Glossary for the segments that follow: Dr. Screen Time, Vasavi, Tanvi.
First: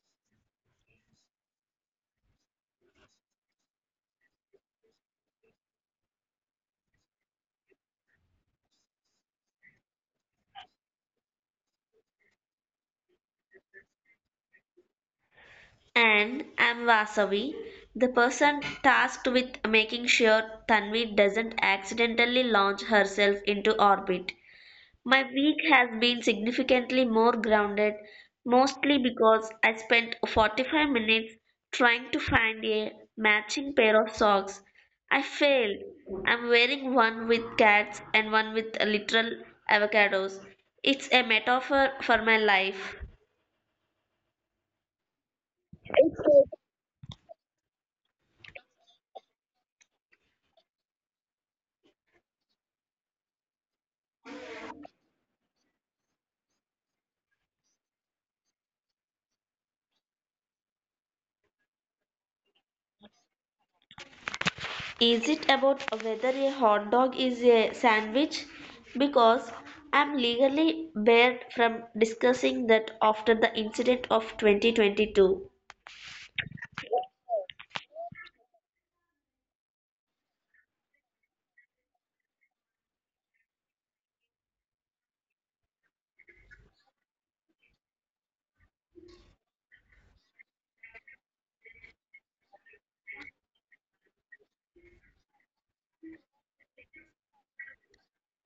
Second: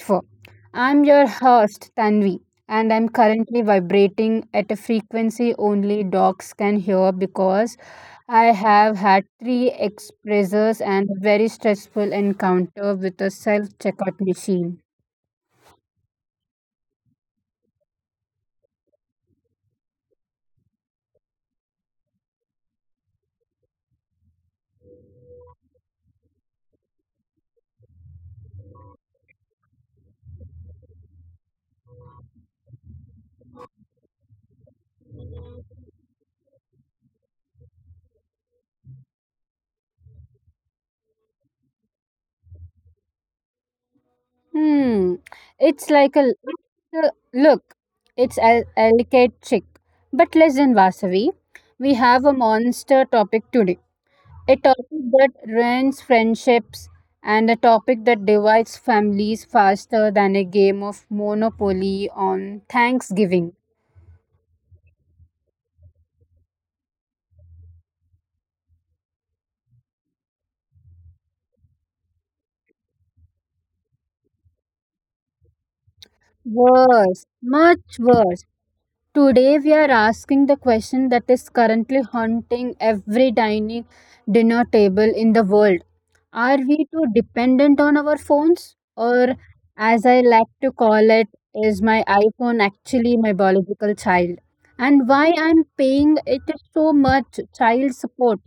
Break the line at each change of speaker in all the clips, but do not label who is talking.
for. I'm your host, Tanvi, and I'm currently vibrating at a frequency only dogs can hear because I have had three expressors and a very stressful encounter with a self checkout machine.
And I'm Vasavi, the person tasked with making sure Tanvi doesn't accidentally launch herself into orbit. My week has been significantly more grounded, mostly because I spent 45 minutes trying to find a matching pair of socks. I failed. I'm wearing one with cats and one with literal avocados. It's a metaphor for my life.
Hmm. It's like a look. It's a delicate chick. But less than Vasavi, we have a monster topic today. A topic that ruins friendships and a topic that divides families faster than a game of Monopoly on Thanksgiving.
Is it about whether a hot dog is a sandwich? Because I'm legally barred from discussing that after the incident of 2022.
Worse, much worse. Today we are asking the question that is currently haunting every dining dinner table in the world. Are we too dependent on our phones? Or, as I like to call it, is my iPhone actually my biological child? And why I'm paying it so much child support?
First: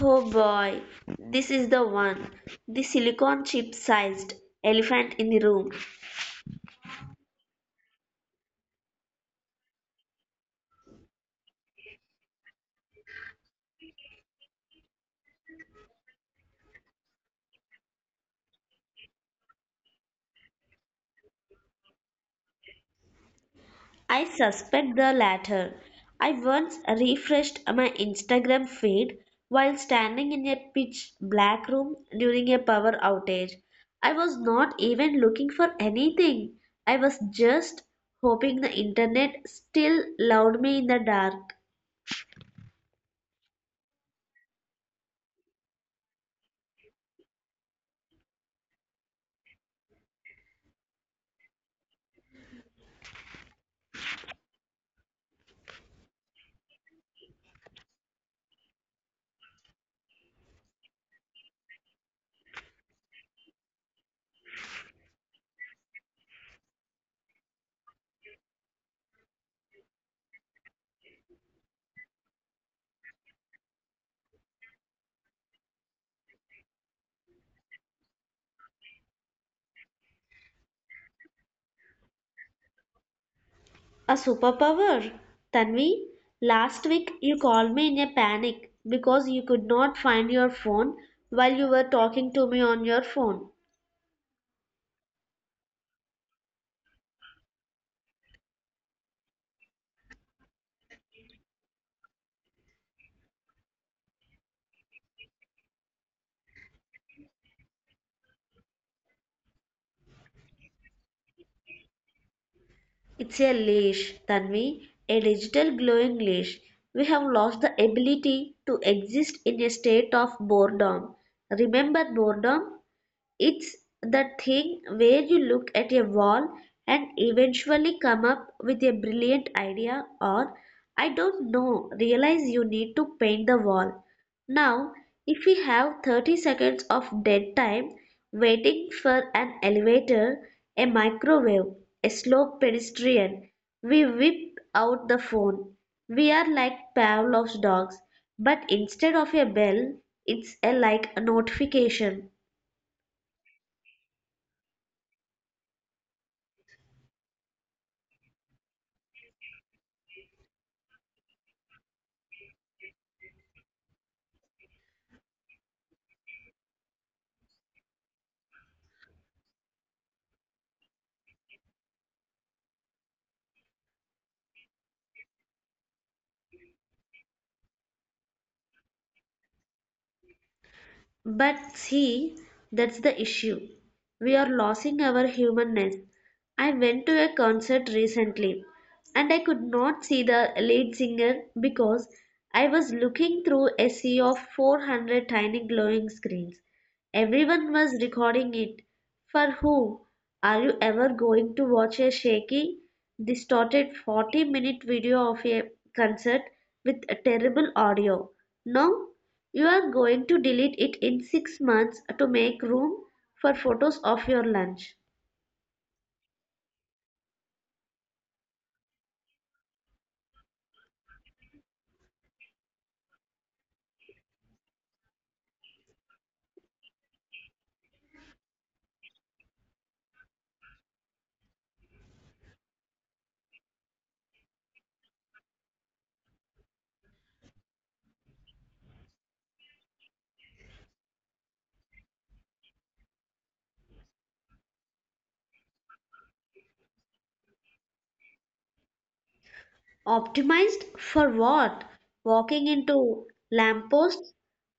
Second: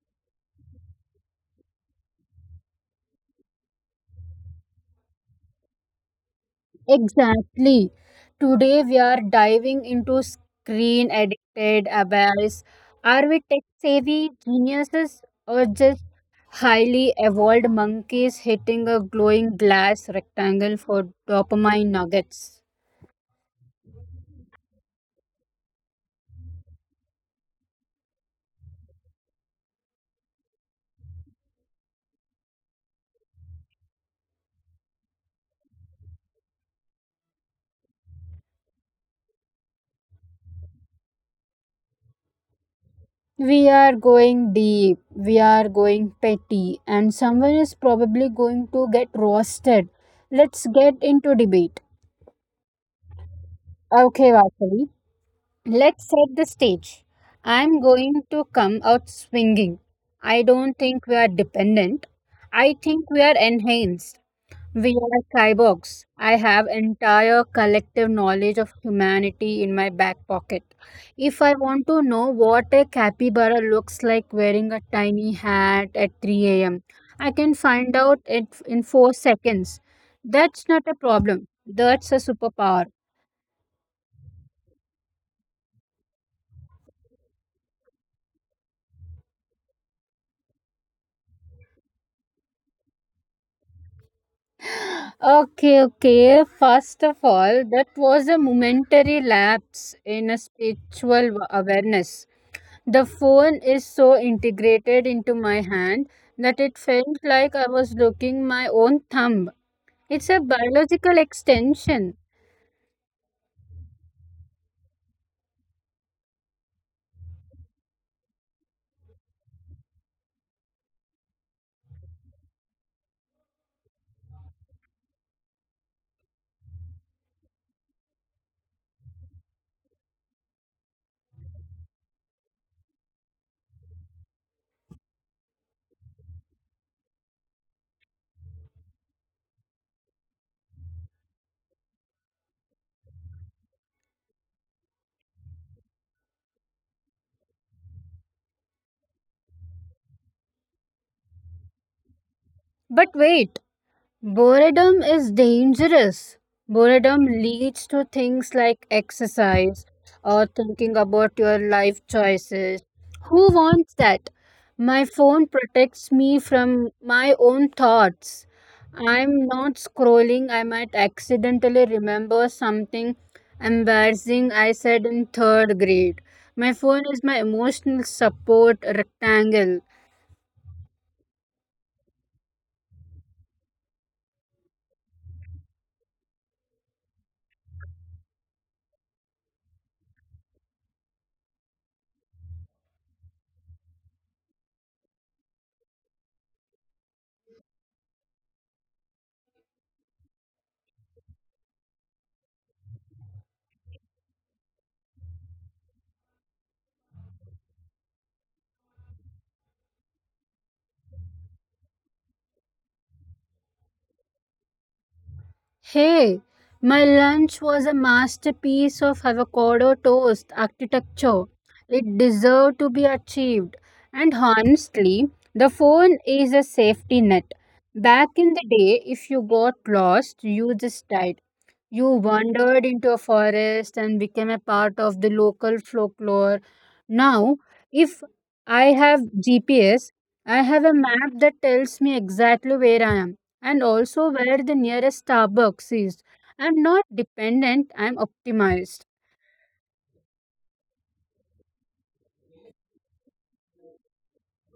Oh boy, this is the one. The silicon chip sized elephant in the room.
Exactly. Today we are diving into screen addicted abyss. Are we tech savvy geniuses or just highly evolved monkeys hitting a glowing glass rectangle for dopamine nuggets?
I suspect the latter. I once refreshed my Instagram feed while standing in a pitch black room during a power outage. I was not even looking for anything. I was just hoping the internet still loved me in the dark.
We are going deep, we are going petty, and someone is probably going to get roasted. Let's get into debate. Okay, Vasavi, let's set the stage. I'm going to come out swinging. I don't think we are dependent. I think we are enhanced. We are cyborgs. I have entire collective knowledge of humanity in my back pocket. If I want to know what a capybara looks like wearing a tiny hat at 3 a.m., I can find out it in 4 seconds. That's not a problem. That's a superpower.
A superpower? Tanvi, last week you called me in a panic because you could not find your phone while you were talking to me on your phone.
Okay, okay. First of all, that was a momentary lapse in a spiritual awareness. The phone is so integrated into my hand that it felt like I was looking my own thumb. It's a biological extension.
It's a leash, Tanvi, a digital glowing leash. We have lost the ability to exist in a state of boredom. Remember boredom? It's the thing where you look at a wall and eventually come up with a brilliant idea, or I don't know, realize you need to paint the wall. Now, if we have 30 seconds of dead time waiting for an elevator, a microwave, a slow pedestrian, we whip out the phone. We are like Pavlov's dogs, but instead of a bell, it's a notification.
But wait, boredom is dangerous. Boredom leads to things like exercise or thinking about your life choices. Who wants that? My phone protects me from my own thoughts. I'm not scrolling, I might accidentally remember something embarrassing I said in third grade. My phone is my emotional support rectangle.
But see, that's the issue. We are losing our humanness. I went to a concert recently and I could not see the lead singer because I was looking through a sea of 400 tiny glowing screens. Everyone was recording it. For whom are you ever going to watch a shaky, distorted 40-minute video of a concert with a terrible audio? No, you are going to delete it in 6 months to make room for photos of your lunch.
Hey, my lunch was a masterpiece of avocado toast architecture. It deserved to be achieved. And honestly, the phone is a safety net. Back in the day, if you got lost, you just died. You wandered into a forest and became a part of the local folklore. Now, if I have GPS, I have a map that tells me exactly where I am and also where the nearest Starbucks is. I'm not dependent, I'm optimized.
Optimized for what? Walking into lampposts?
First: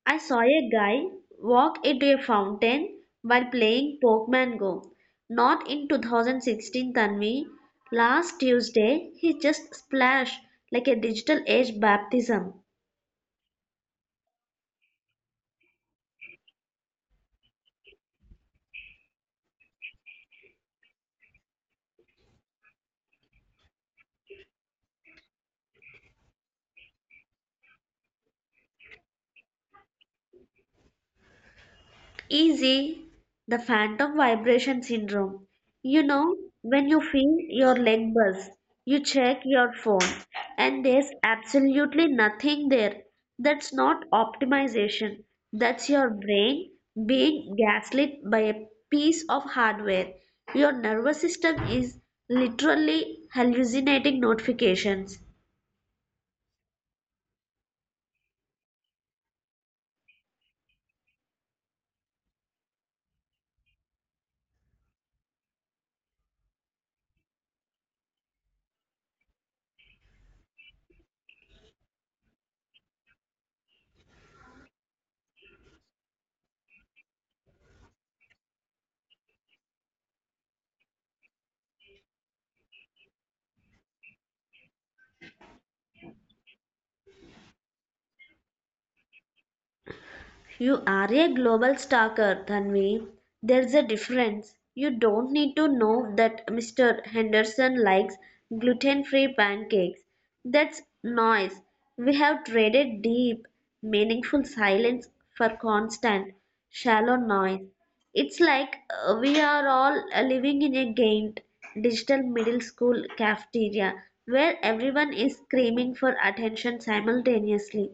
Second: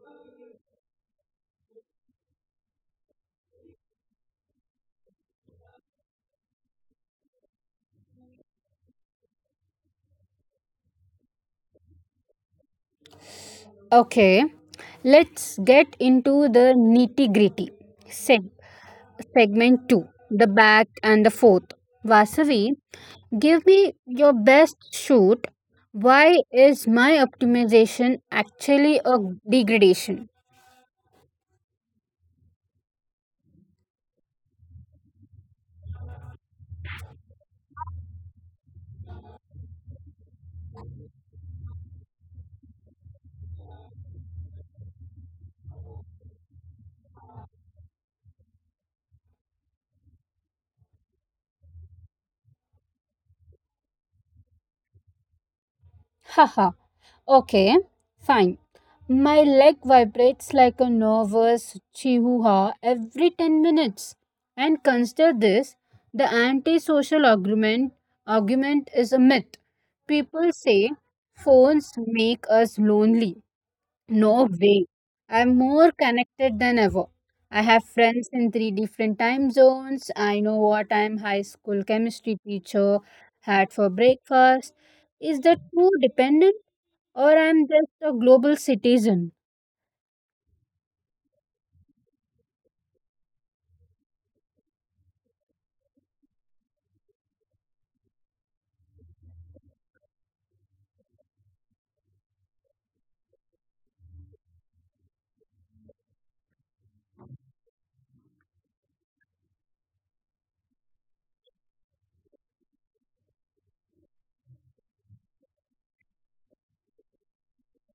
I saw a guy walk into a fountain while playing Pokemon Go. Not in 2016, Tanvi. Last Tuesday, he just splashed like a digital age baptism.
Okay, let's get into the nitty gritty. Seg- Segment 2, the Back and the Forth. Vasavi, give me your best shoot. Why is my optimization actually a degradation?
Easy, the phantom vibration syndrome. You know, when you feel your leg buzz, you check your phone, and there's absolutely nothing there. That's not optimization. That's your brain being gaslit by a piece of hardware. Your nervous system is literally hallucinating notifications.
Haha, okay, fine. My leg vibrates like a nervous chihuahua every 10 minutes. And consider this, the antisocial argument is a myth. People say phones make us lonely. No way. I'm more connected than ever. I have friends in three different time zones. I know what time high school chemistry teacher had for breakfast. Is that too dependent or I'm just a global citizen?
You are a global stalker, Tanvi. There's a difference. You don't need to know that Mr. Henderson likes gluten free pancakes. That's noise. We have traded deep, meaningful silence for constant, shallow noise. It's like we are all living in a gained digital middle school cafeteria where everyone is screaming for attention simultaneously.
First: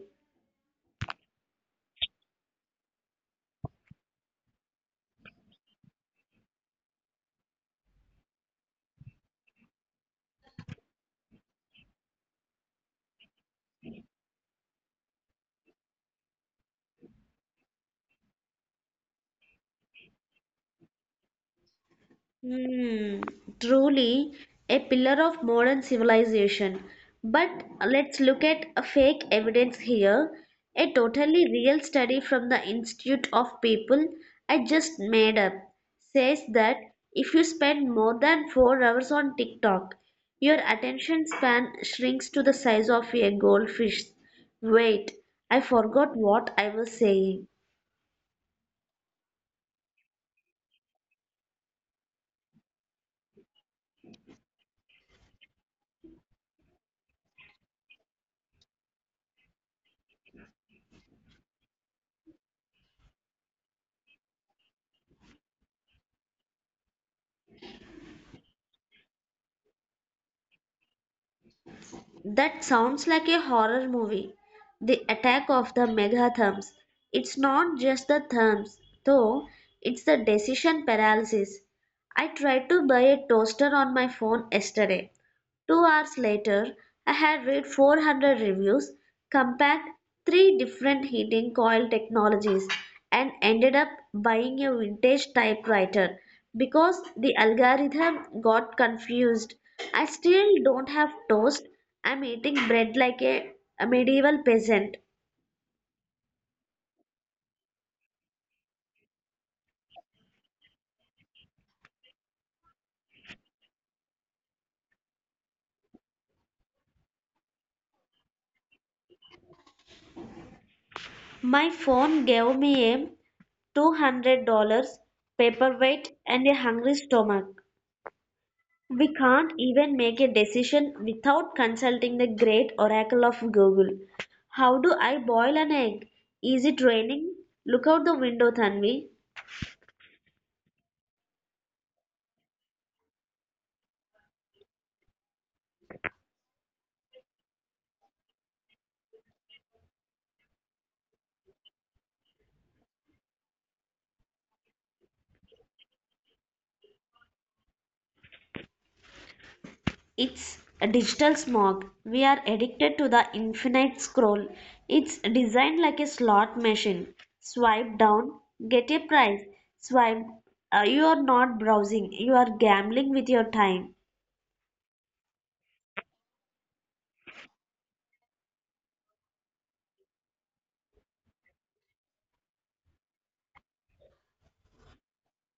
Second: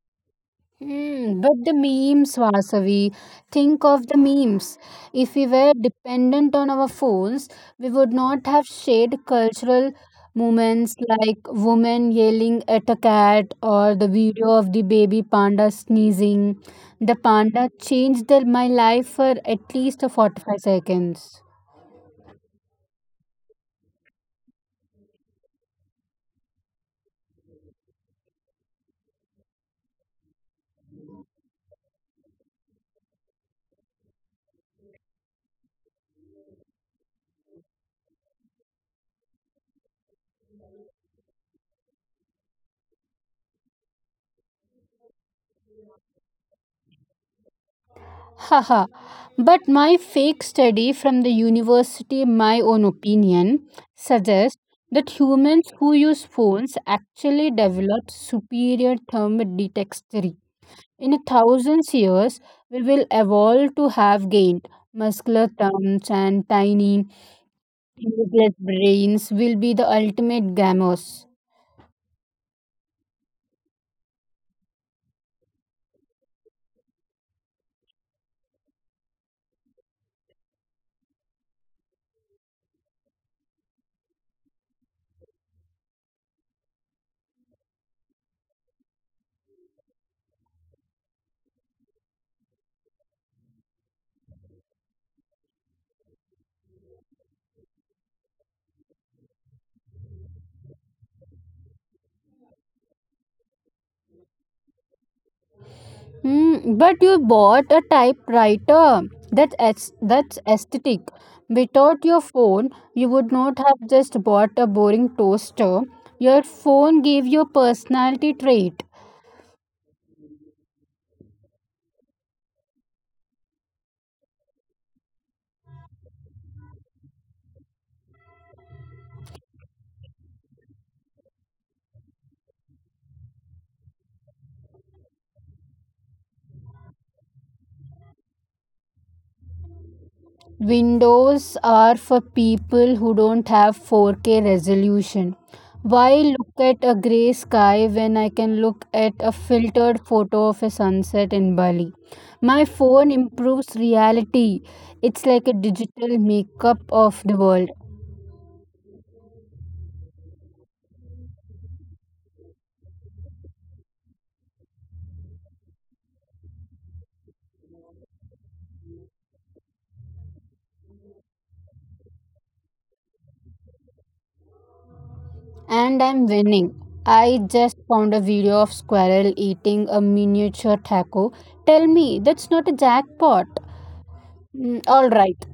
Hmm, but the memes, Vasavi, think of the memes. If we were dependent on our phones, we would not have shared cultural moments like women yelling at a cat or the video of the baby panda sneezing. The panda changed my life for at least 45 seconds.
Hmm, truly a pillar of modern civilization. But let's look at a fake evidence here, a totally real study from the Institute of People I just made up says that if you spend more than 4 hours on TikTok, your attention span shrinks to the size of a goldfish. Wait, I forgot what I was saying.
Haha, but my fake study from the university, my own opinion, suggests that humans who use phones actually develop superior thermodexterity. In thousands years, we will evolve to have gained muscular thumbs and tiny, useless brains will be the ultimate gamers.
That sounds like a horror movie. The attack of the megatherms. It's not just the therms, though, it's the decision paralysis. I tried to buy a toaster on my phone yesterday. 2 hours later, I had read 400 reviews, compared three different heating coil technologies, and ended up buying a vintage typewriter because the algorithm got confused. I still don't have toast. I'm eating bread like a medieval peasant.
Mm, but you bought a typewriter. That's aesthetic. Without your phone, you would not have just bought a boring toaster. Your phone gave you a personality trait.
My phone gave me a $200 paperweight and a hungry stomach. We can't even make a decision without consulting the great oracle of Google. How do I boil an egg? Is it raining? Look out the window, Tanvi.
Windows are for people who don't have 4K resolution. Why look at a grey sky when I can look at a filtered photo of a sunset in Bali? My phone improves reality. It's like a digital makeup of the world.
It's a digital smog. We are addicted to the infinite scroll. It's designed like a slot machine. Swipe down, get a prize. Swipe. You are not browsing, you are gambling with your time.
And I'm winning. I just found a video of squirrel eating a miniature taco. Tell me, that's not a jackpot. Mm, all right.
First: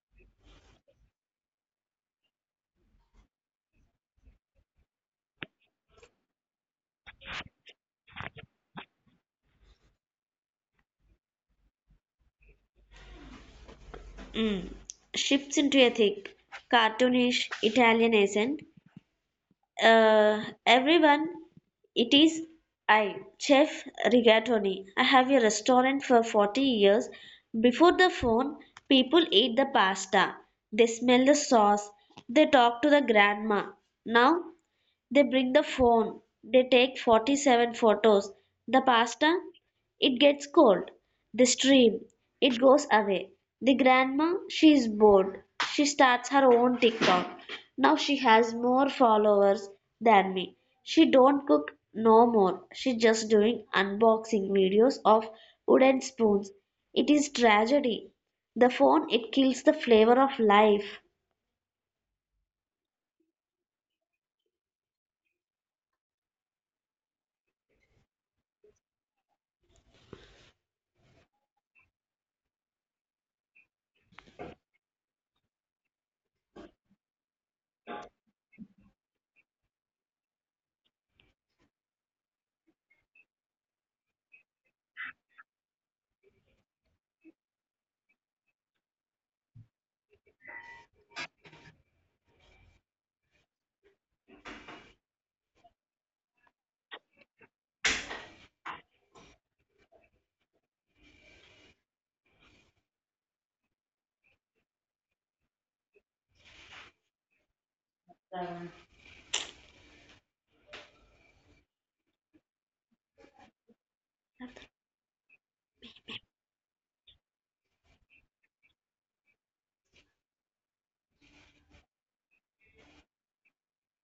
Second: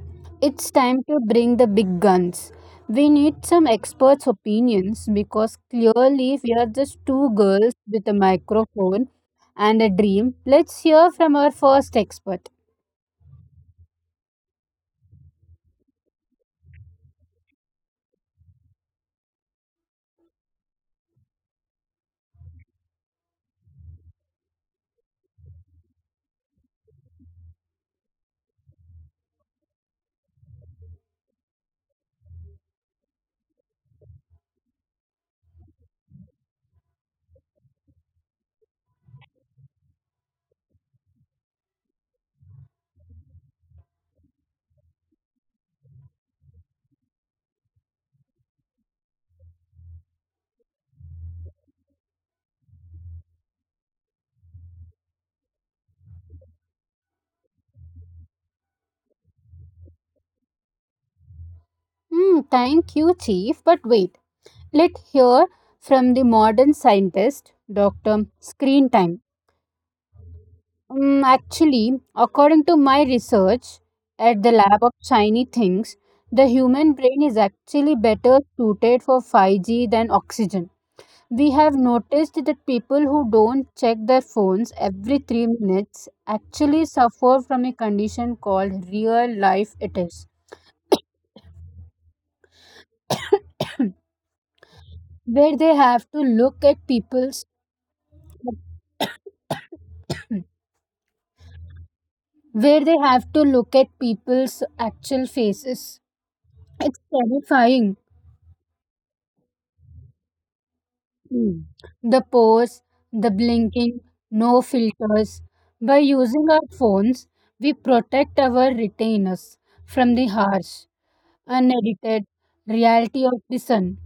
It's time to bring the big guns. We need some experts' opinions because clearly we are just two girls with a microphone and a dream. Let's hear from our first expert.
Mm. Shifts into a thick, cartoonish Italian accent. Everyone, it is I, Chef Rigatoni. I have a restaurant for 40 years. Before the phone, people ate the pasta. They smell the sauce. They talk to the grandma. Now they bring the phone. They take 47 photos. The pasta, it gets cold. The stream, it goes away. The grandma, she is bored. She starts her own TikTok. Now she has more followers than me. She don't cook no more. She just doing unboxing videos of wooden spoons. It is tragedy. The phone, it kills the flavor of life.
Hmm, thank you, Chief. But wait, let's hear from the modern scientist, Dr. Screen Time. Mm, actually, according to my research at the lab of shiny things, the human brain is actually better suited for 5G than oxygen. We have noticed that people who don't check their phones every 3 minutes actually suffer from a condition called real life it is, where they have to look at people's where they have to look at people's actual faces. It's terrifying. Mm. The pause, the blinking, no filters. By using our phones, we protect our retainers from the harsh, unedited reality of the sun.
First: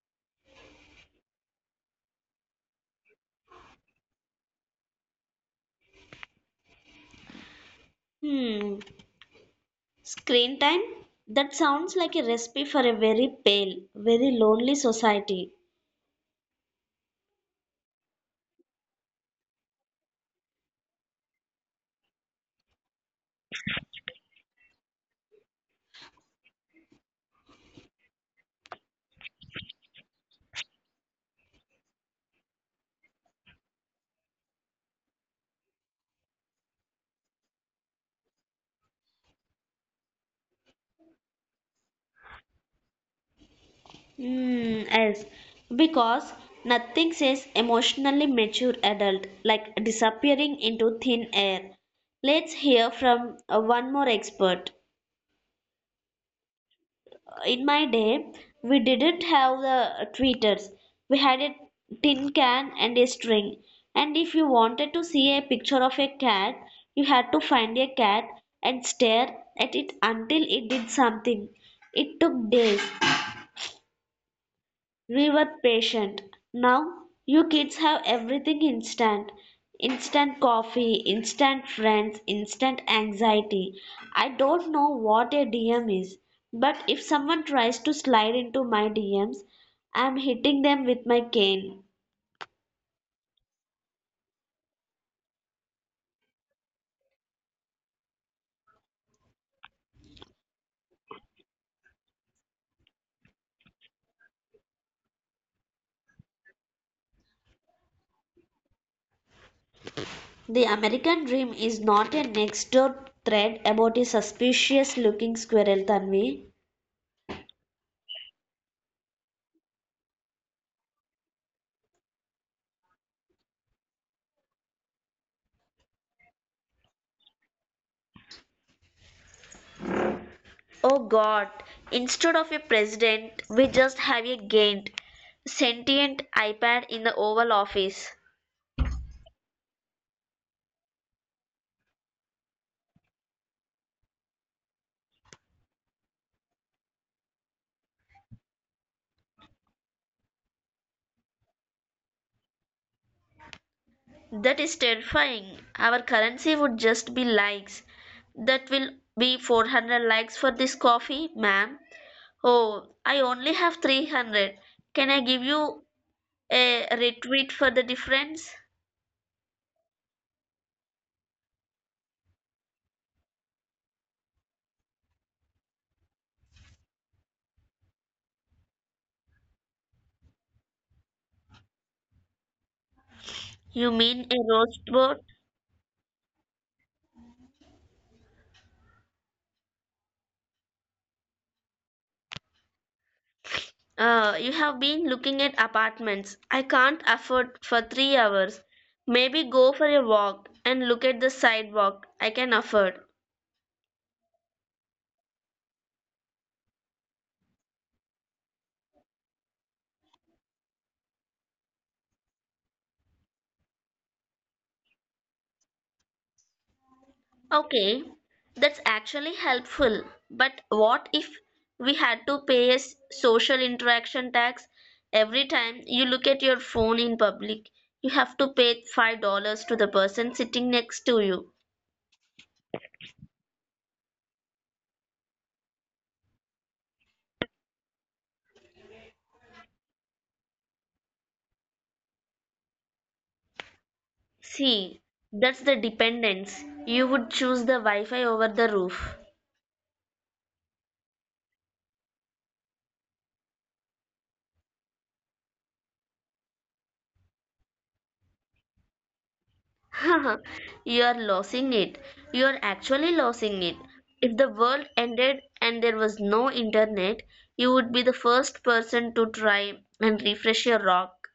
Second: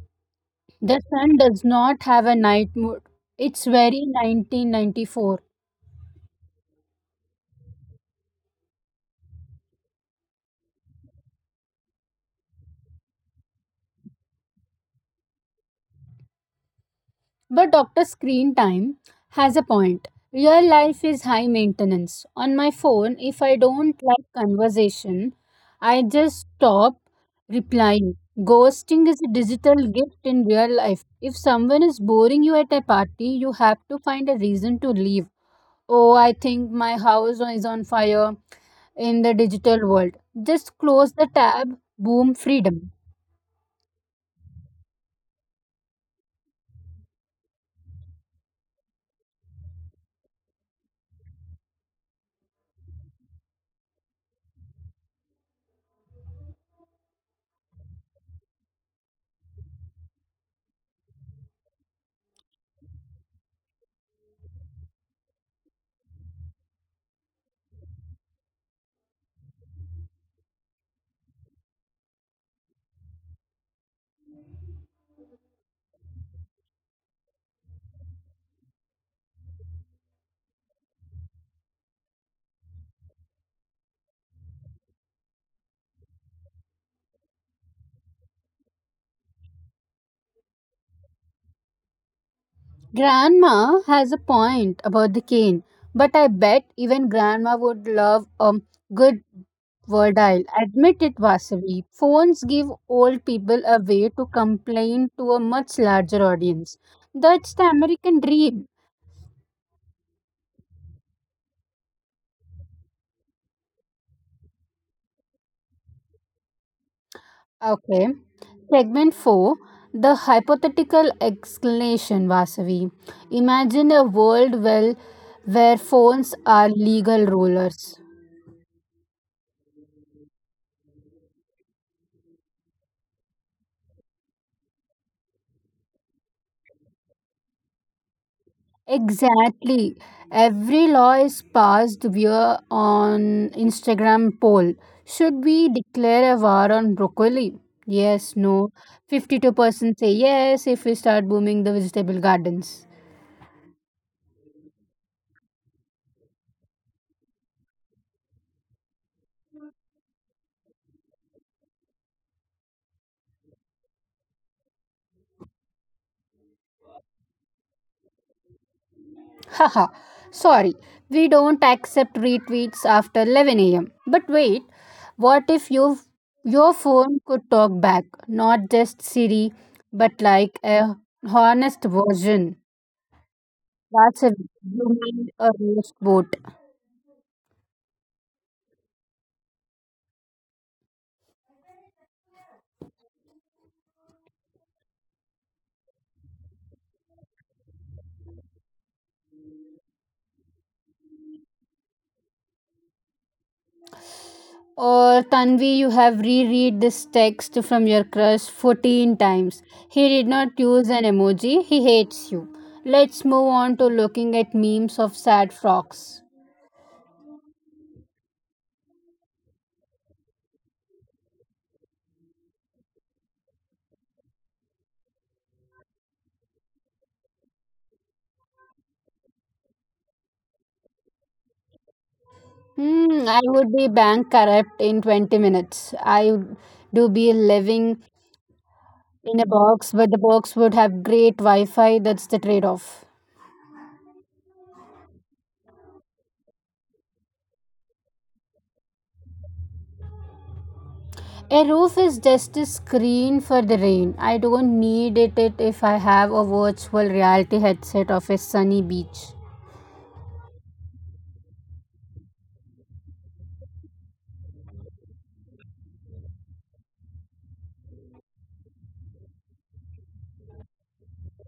The sun does not have a night mode. It's very 1994.
Hmm. Screen time? That sounds like a recipe for a very pale, very lonely society.
But Dr. Screen Time has a point. Real life is high maintenance. On my phone, if I don't like conversation, I just stop replying. Ghosting is a digital gift in real life. If someone is boring you at a party, you have to find a reason to leave. Oh, I think my house is on fire in the digital world. Just close the tab, boom, freedom.
Hmm, yes, because nothing says emotionally mature adult like disappearing into thin air. Let's hear from one more expert. In my day, we didn't have the tweeters. We had a tin can and a string. And if you wanted to see a picture of a cat, you had to find a cat and stare at it until it did something. It took days. Revert patient. Now you kids have everything instant. Instant coffee, instant friends, instant anxiety. I don't know what a DM is, but if someone tries to slide into my DMs, I'm hitting them with my cane.
Grandma has a point about the cane, but I bet even grandma would love a good Verdile. Admit it, Vasavi. Phones give old people a way to complain to a much larger audience. That's the American dream.
The American dream is not a next door thread about a suspicious looking squirrel, Tanvi.
Okay. Segment 4, the Hypothetical Explanation, Vasavi. Imagine a world well where phones are legal rulers.
Oh God, instead of a president, we just have a gained, sentient iPad in the Oval Office.
Exactly. Every law is passed via on Instagram poll. Should we declare a war on broccoli? Yes, no. 52% say yes if we start booming the vegetable gardens.
That is terrifying. Our currency would just be likes. That will be 400 likes for this coffee, ma'am. Oh, I only have 300. Can I give you a retweet for the difference?
Haha. Sorry. We don't accept retweets after 11 a.m. But wait, what if your phone could talk back, not just Siri, but like a honest version?
You
That's it.
mean a roast
You mean
vote?
a roast boat.
You have been looking at apartments I can't afford for 3 hours. Maybe go for a walk and look at the sidewalk I can afford.
Or Tanvi, you have reread this text from your crush 14 times. He did not use an emoji. He hates you. Let's move on to looking at memes of sad frogs.
Okay, that's actually helpful. But what if we had to pay a social interaction tax every time you look at your phone in public? You have to pay $5 to the person sitting next to you.
Hmm, I would be bank corrupt in 20 minutes. I would do be living in a box, but the box would have great Wi Fi. That's the trade off.
See, that's the dependence. You would choose the Wi Fi over the roof.
A roof is just a screen for the rain. I don't need it if I have a virtual reality headset of a sunny beach.
You are losing it. You are actually losing it. If the world ended and there was no internet, you would be the first person to try and refresh your rock.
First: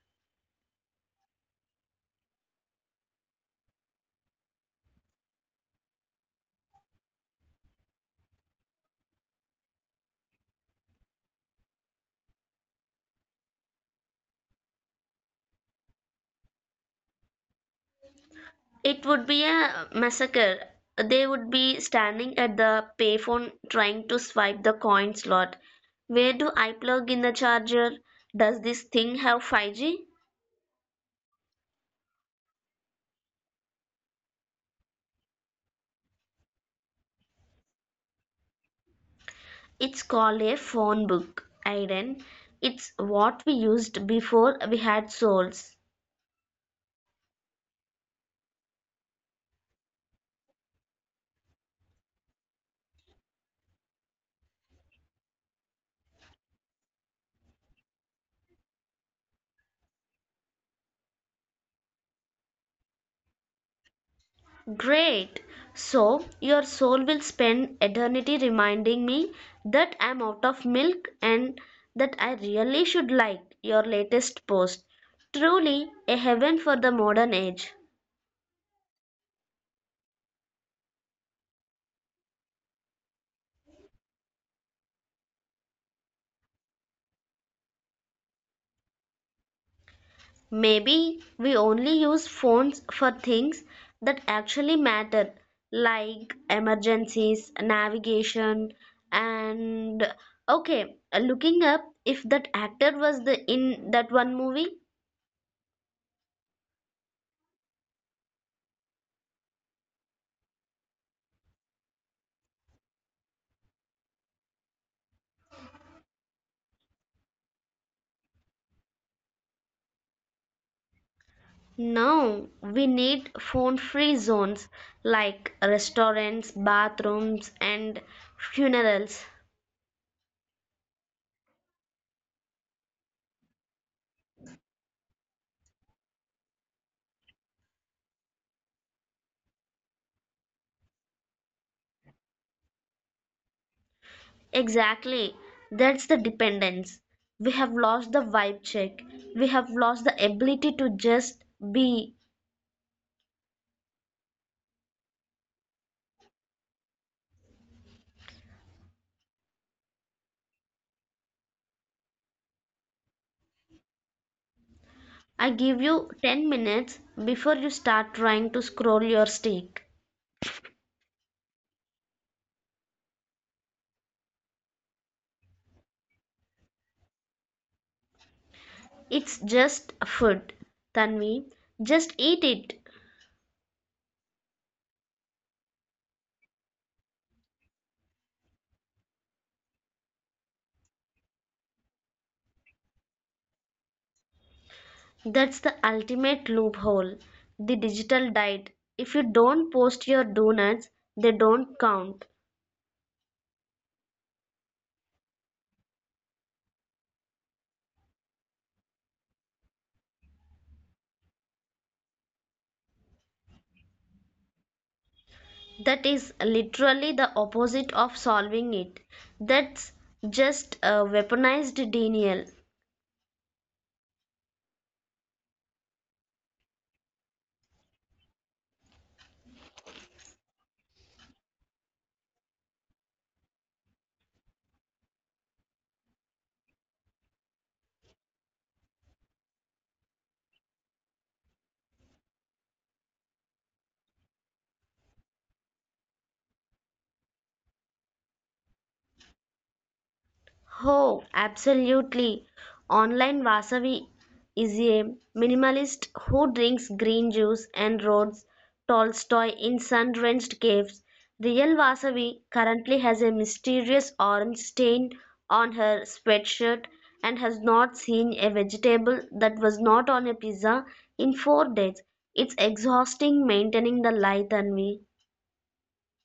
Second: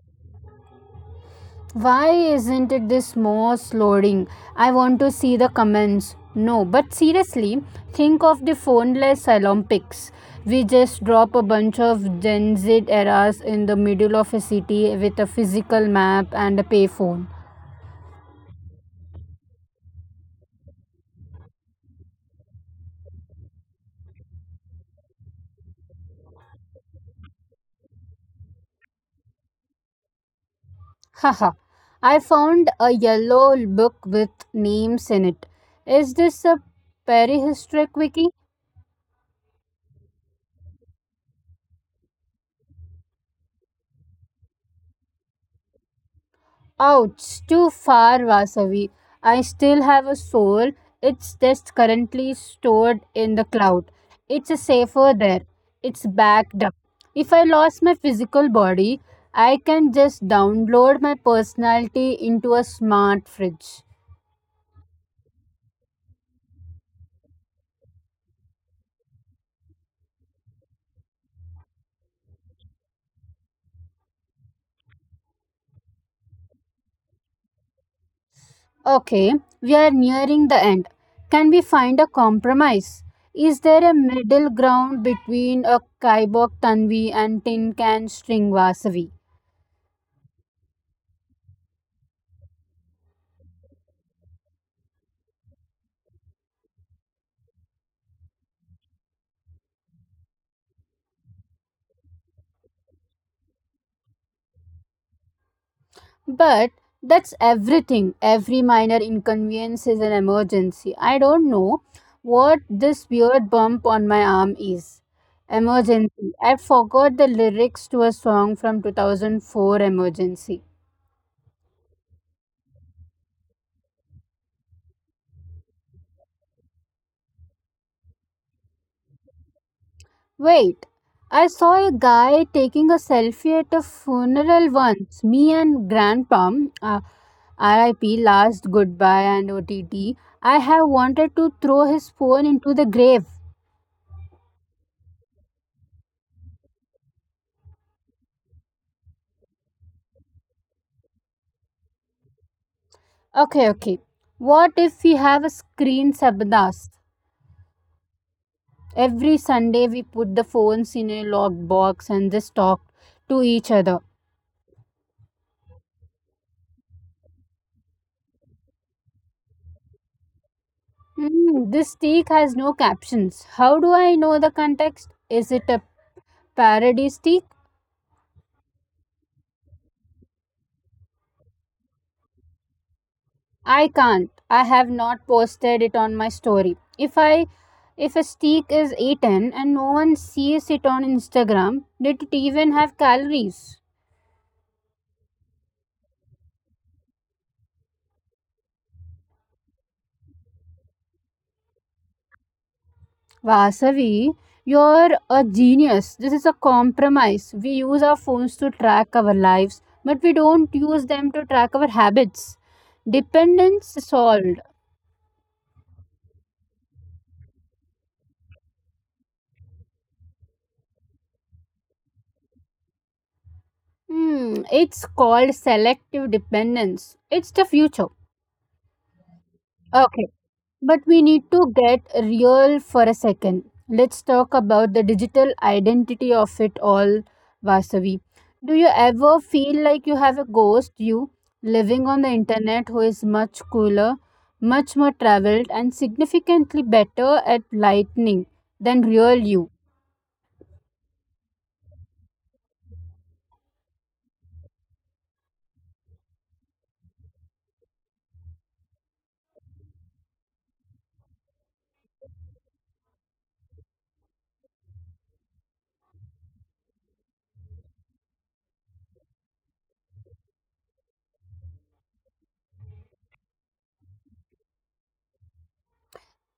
Why isn't it this most loading? I want to see the comments. No, but seriously, think of the phoneless Olympics. We just drop a bunch of Gen Z eras in the middle of a city with a physical map and a payphone.
It would be a massacre. They would be standing at the payphone trying to swipe the coin slot. Where do I plug in the charger? Does this thing have 5G?
Haha, I found a yellow book with names in it. Is this a prehistoric wiki?
It's called a phone book, Aiden. It's what we used before we had souls.
Ouch, too far, Vasavi. I still have a soul. It's just currently stored in the cloud. It's a safer there. It's backed up. If I lost my physical body, I can just download my personality into a smart fridge.
Great. So your soul will spend eternity reminding me that I'm out of milk and that I really should like your latest post. Truly a heaven for the modern age.
Okay, we are nearing the end. Can we find a compromise? Is there a middle ground between a Kaibok Tanvi and Tin Can String Vasavi?
Maybe we only use phones for things that actually matter, like emergencies, navigation, and okay, looking up if that actor was the in that one movie.
But that's everything. Every minor inconvenience is an emergency. I don't know what this weird bump on my arm is. Emergency. I forgot the lyrics to a song from 2004. Emergency.
Now we need phone-free zones like restaurants, bathrooms, and funerals.
Wait, I saw a guy taking a selfie at a funeral once. Me and Grandpa, uh, RIP, last goodbye and OTT. I have wanted to throw his phone into the grave.
Exactly. That's the dependence. We have lost the vibe check. We have lost the ability to just be.
Okay, okay. What if we have a screen sabdas? Every Sunday we put the phones in a locked box and just talk to each other.
I give you 10 minutes before you start trying to scroll your stick.
Hmm, this steak has no captions. How do I know the context? Is it a parody steak?
It's just food, Tanvi. Just eat it.
I can't. I have not posted it on my story. If a steak is eaten and no one sees it on Instagram, did it even have calories?
That's the ultimate loophole. The digital diet. If you don't post your donuts, they don't count.
Vasavi, you're a genius. This is a compromise. We use our phones to track our lives, but we don't use them to track our habits. Dependence solved.
That is literally the opposite of solving it. That's just a weaponized denial.
Hmm, it's called selective dependence. It's the future. Okay. But we need to get real for a second. Let's talk about the digital identity of it all, Vasavi. Do you ever feel like you have a ghost you living on the internet who is much cooler, much more traveled, and significantly better at lightning than real you?
Oh, absolutely. Online Vasavi is a minimalist who drinks green juice and reads Tolstoy in sun-drenched caves. Real Vasavi currently has a mysterious orange stain on her sweatshirt and has not seen a vegetable that was not on a pizza in 4 days. It's exhausting maintaining the light, Anvi.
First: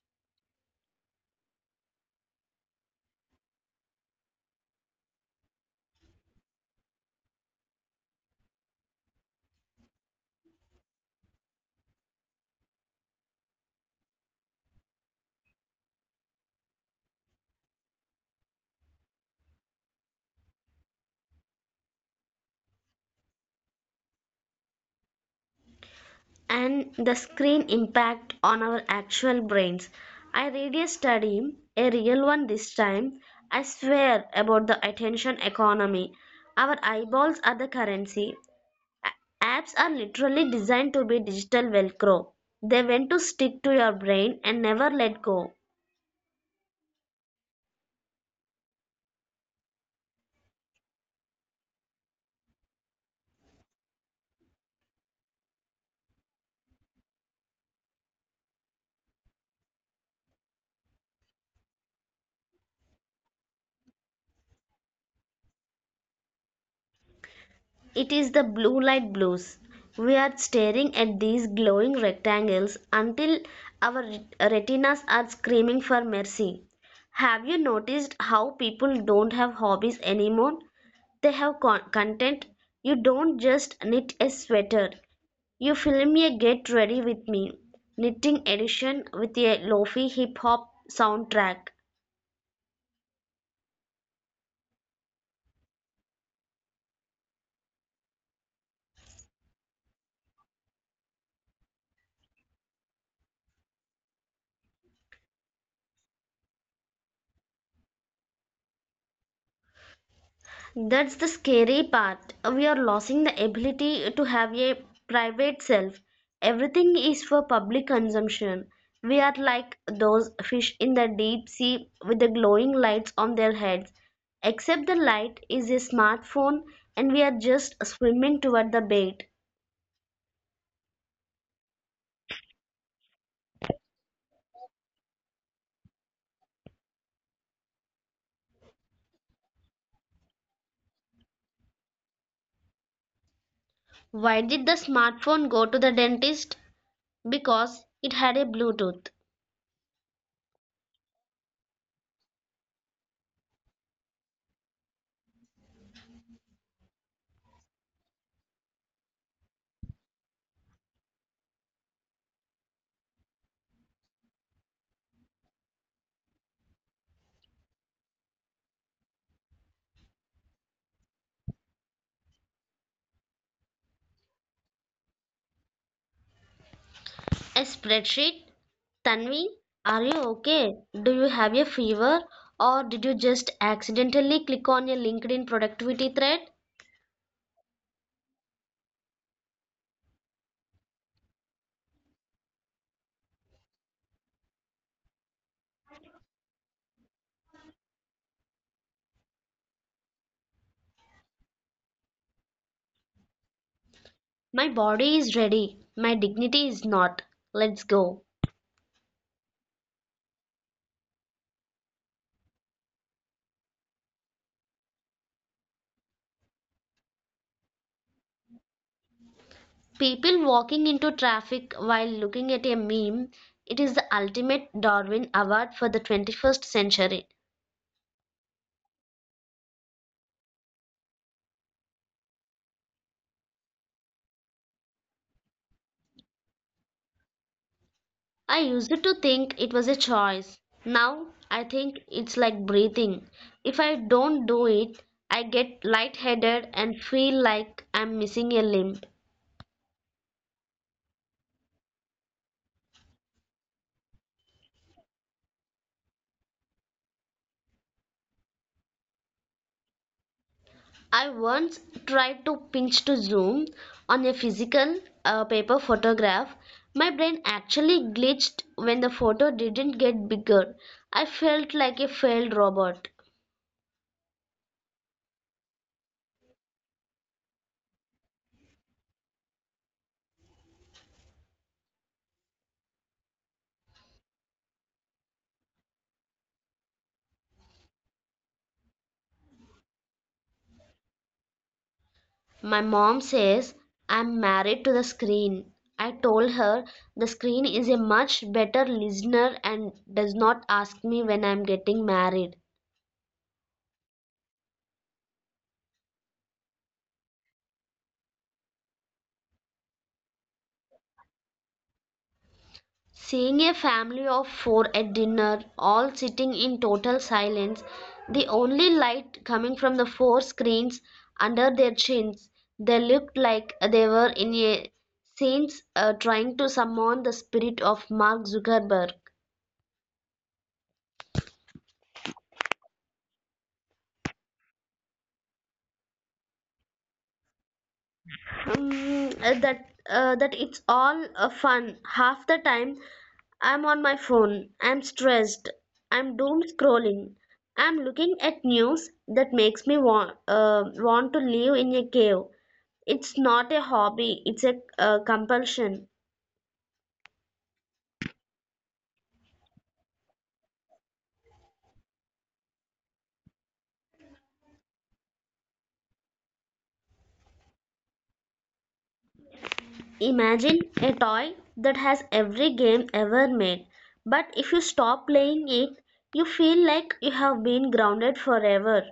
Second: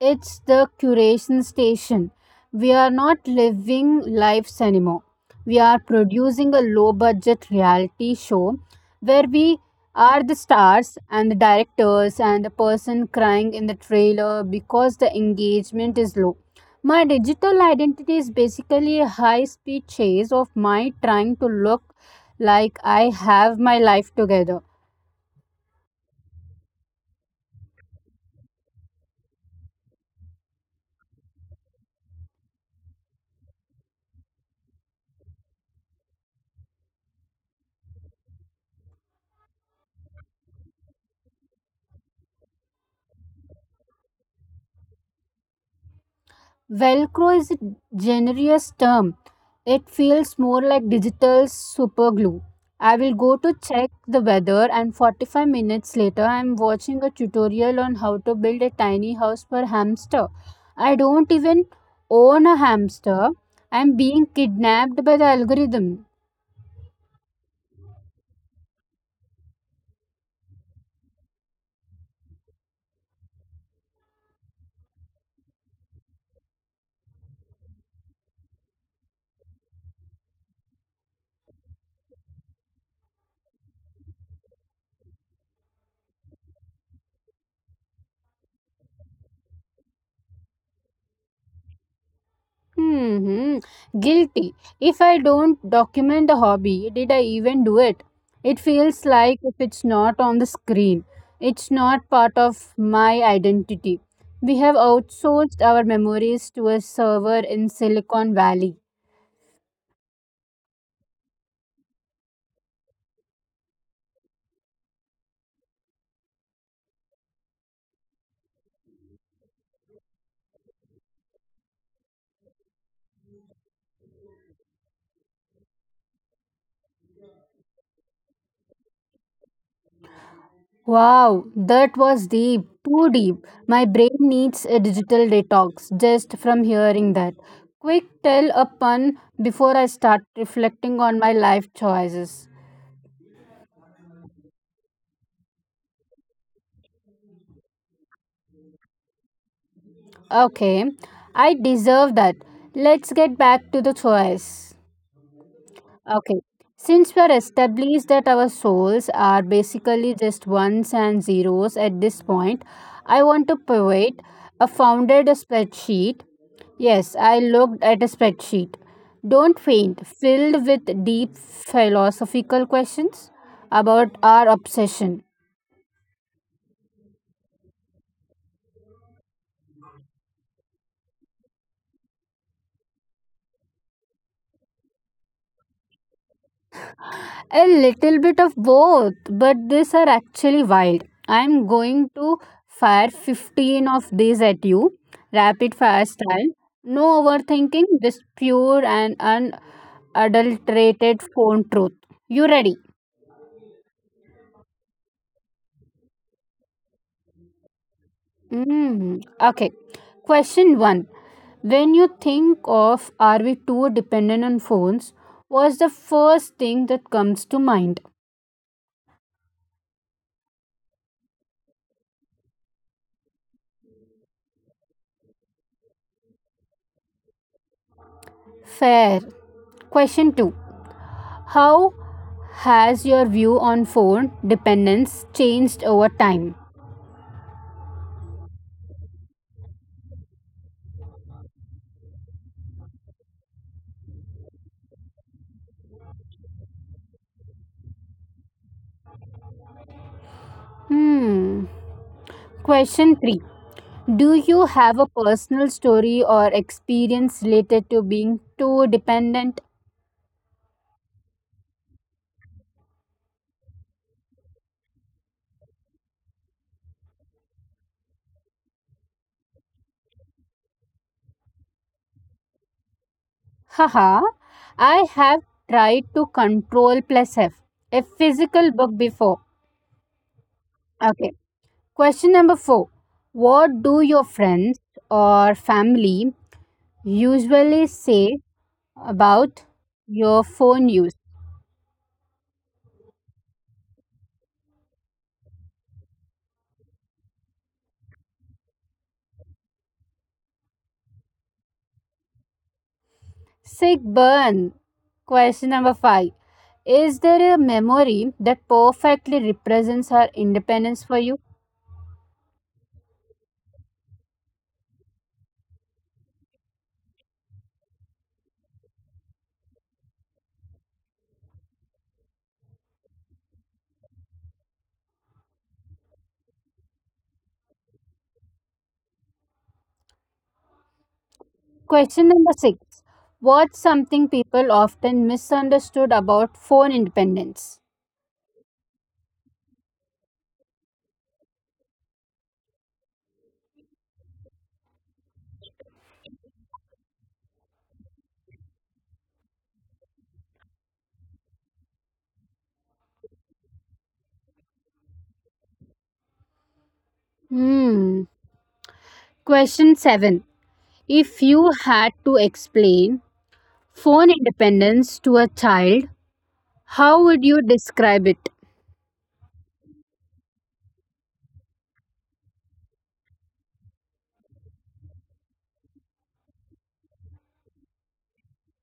It's the curation station. We are not living lives anymore. We are producing a low budget reality show where we are the stars and the directors and the person crying in the trailer because the engagement is low. My digital identity is basically a high speed chase of my trying to look like I have my life together.
And the screen impact on our actual brains. I read a study, a real one this time, I swear, about the attention economy. Our eyeballs are the currency. Apps are literally designed to be digital velcro. They want to stick to your brain and never let go.
Velcro is a generous term. It feels more like digital superglue. I will go to check the weather, and 45 minutes later, I am watching a tutorial on how to build a tiny house for hamster. I don't even own a hamster. I am being kidnapped by the algorithm.
It is the blue light blues. We are staring at these glowing rectangles until our retinas are screaming for mercy. Have you noticed how people don't have hobbies anymore? They have content. You don't just knit a sweater. You film a Get Ready With Me knitting edition with a lofi hip hop soundtrack.
Hmm, guilty. If I don't document the hobby, did I even do it? It feels like if it's not on the screen, it's not part of my identity. We have outsourced our memories to a server in Silicon Valley.
That's the scary part. We are losing the ability to have a private self. Everything is for public consumption. We are like those fish in the deep sea with the glowing lights on their heads, except the light is a smartphone and we are just swimming toward the bait.
Wow, that was deep, too deep. My brain needs a digital detox just from hearing that. Quick, tell a pun before I start reflecting on my life choices.
Why did the smartphone go to the dentist? Because it had a Bluetooth.
Okay, I deserve that. Let's get back to the choice. Okay, since we're established that our souls are basically just ones and zeros at this point, I want to pivot. I founded a spreadsheet. Yes, I looked at a spreadsheet. Don't faint, filled with deep philosophical questions about our obsession.
A spreadsheet? Tanvi, are you okay? Do you have a fever? Or did you just accidentally click on a LinkedIn productivity thread?
A little bit of both, but these are actually wild. I'm going to fire 15 of these at you, rapid fire style. No overthinking, just pure and unadulterated phone truth. You ready?
My body is ready. My dignity is not. Let's go.
Mm, okay. Question 1. When you think of are we too dependent on phones, what's the first thing that comes to mind?
People walking into traffic while looking at a meme. It is the ultimate Darwin Award for the 21st century.
Fair. Question 2. How has your view on phone dependence changed over time?
I used to think it was a choice. Now I think it's like breathing. If I don't do it, I get lightheaded and feel like I'm missing a limb.
Hmm. Question 3. Do you have a personal story or experience related to being too dependent?
I once tried to pinch to zoom on a physical paper photograph. My brain actually glitched when the photo didn't get bigger. I felt like a failed robot.
Haha. I have tried to control plus F, a physical book before. Okay. Question number 4. What do your friends or family usually say about your phone use?
My mom says I'm married to the screen. I told her the screen is a much better listener and does not ask me when I'm getting married.
Sick burn. Question number five. Is there a memory that perfectly represents our independence for you?
Seeing a family of four at dinner, all sitting in total silence, the only light coming from the four screens under their chins, they looked like they were in a scenes trying to summon the spirit of Mark Zuckerberg.
Question number six. What's something people often misunderstood about phone independence?
That it's all fun. Half the time, I'm on my phone. I'm stressed. I'm doom scrolling. I'm looking at news that makes me want to live in a cave. It's not a hobby. It's a compulsion.
Hmm. Question seven. If you had to explain phone independence to a child, how would you describe it?
Imagine a toy that has every game ever made, but if you stop playing it, you feel like you have been grounded forever.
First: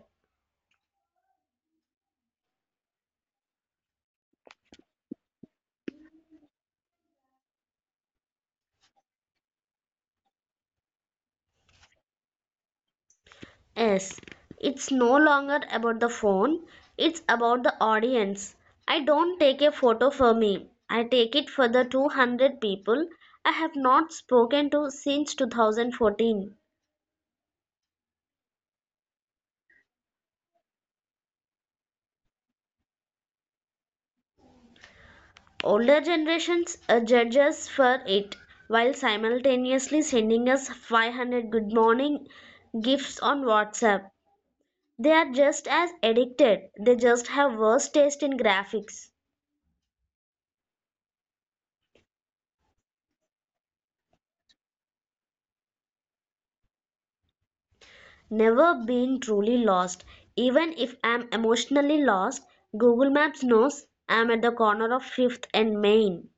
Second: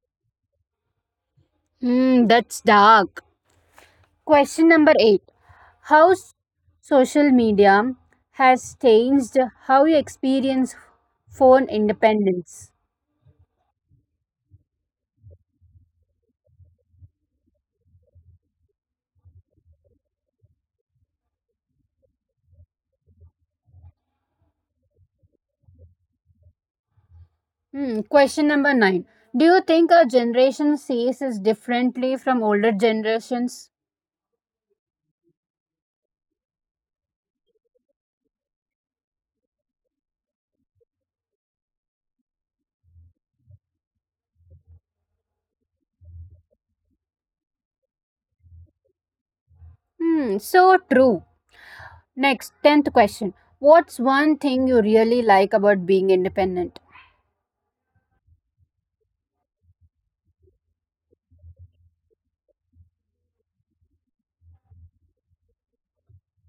Hmm, that's dark. Question number eight. How s- social media has changed how you experience phone independence.
Yes, it's no longer about the phone, it's about the audience. I don't take a photo for me. I take it for the 200 people I have not spoken to since 2014.
Hmm, question number nine. Do you think our generation sees this differently from older generations?
Older generations judge us for it while simultaneously sending us 500 good morning gifts on WhatsApp. They are just as addicted, they just have worse taste in graphics.
Hmm, so true. Next, tenth question. What's one thing you really like about being independent?
Never been truly lost. Even if I'm emotionally lost, Google Maps knows I'm at the corner of 5th and Main.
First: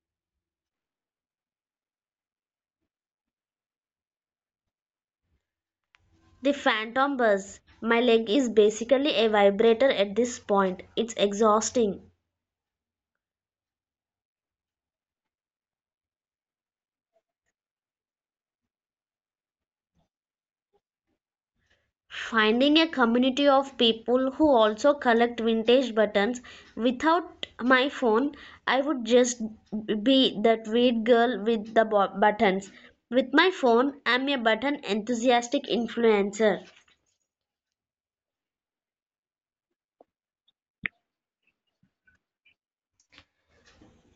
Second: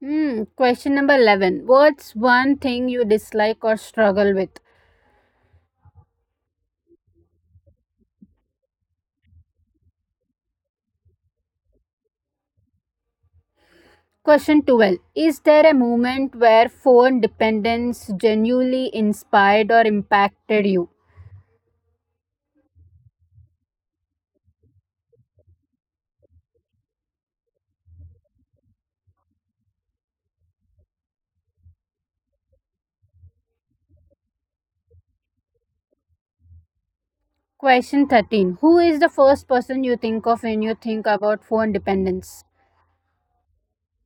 Hmm, question number 11. What's one thing you dislike or struggle with?
The phantom buzz. My leg is basically a vibrator at this point. It's exhausting.
Question 12. Is there a moment where phone dependence genuinely inspired or impacted you?
Finding a community of people who also collect vintage buttons, without my phone, I would just be that weird girl with the buttons. With my phone, I'm a button enthusiastic influencer.
Question 13. Who is the first person you think of when you think about phone dependence?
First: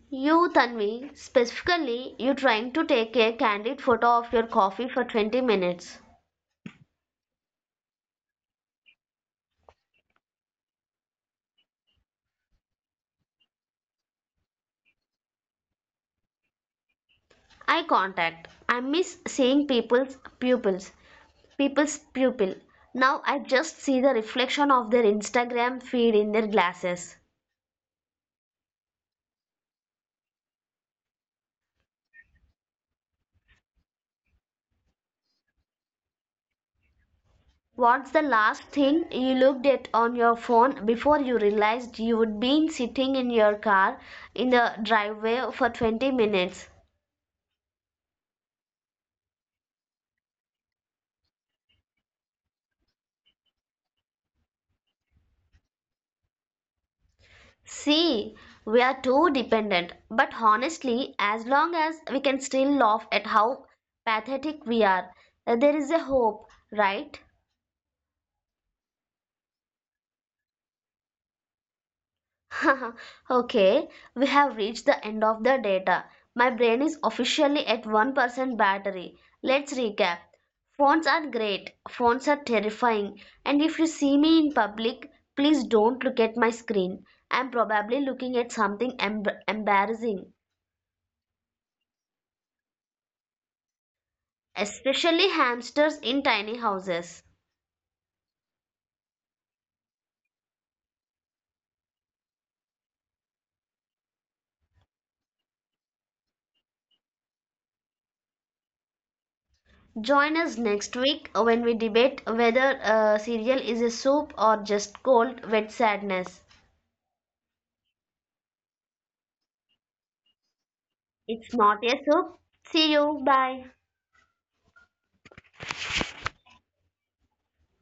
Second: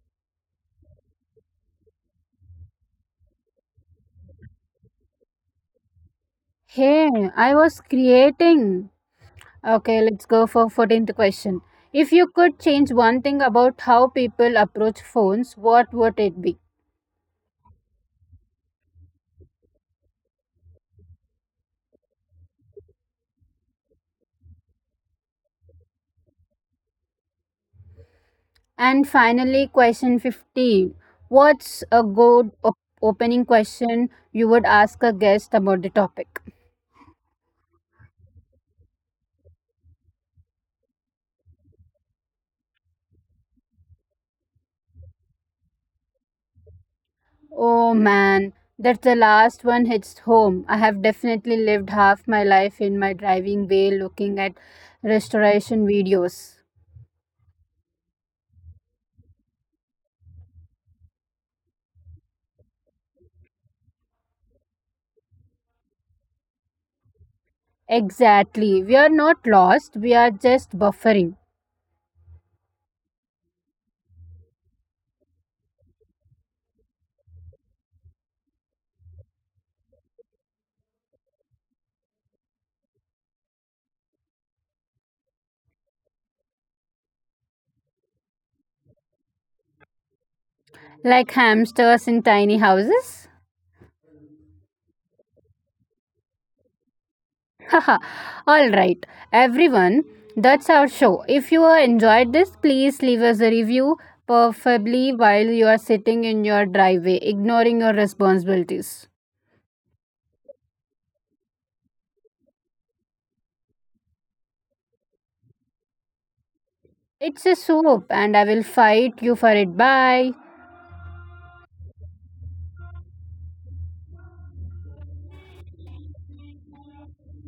You, Tanvi, specifically, you trying to take a candid photo of your coffee for 20 minutes.
Hey, I was creating. Okay, let's go for 14th question. If you could change one thing about how people approach phones, what would it be?
Eye contact. I miss seeing people's pupils. People's pupil. Now I just see the reflection of their Instagram feed in their glasses.
And finally, question 15. What's a good opening question you would ask a guest about the topic?
What's the last thing you looked at on your phone before you realized you would been sitting in your car in the driveway for 20 minutes?
Oh man, that's the last one hits home. I have definitely lived half my life in my driving way looking at restoration videos.
See, we are too dependent, but honestly, as long as we can still laugh at how pathetic we are, there is a hope, right?
Exactly. We are not lost, we are just buffering.
Okay, we have reached the end of the data. My brain is officially at 1% battery. Let's recap. Phones are great, phones are terrifying, and if you see me in public, please don't look at my screen. I'm probably looking at something embarrassing.
Like hamsters in tiny houses?
Especially hamsters in tiny houses.
Haha. Alright, everyone, that's our show. If you enjoyed this, please leave us a review, preferably while you are sitting in your driveway, ignoring your responsibilities.
Join us next week when we debate whether cereal is a soup or just cold, wet sadness.
It's a soap, and I will fight you for it. Bye.
It's not a soup. See you. Bye.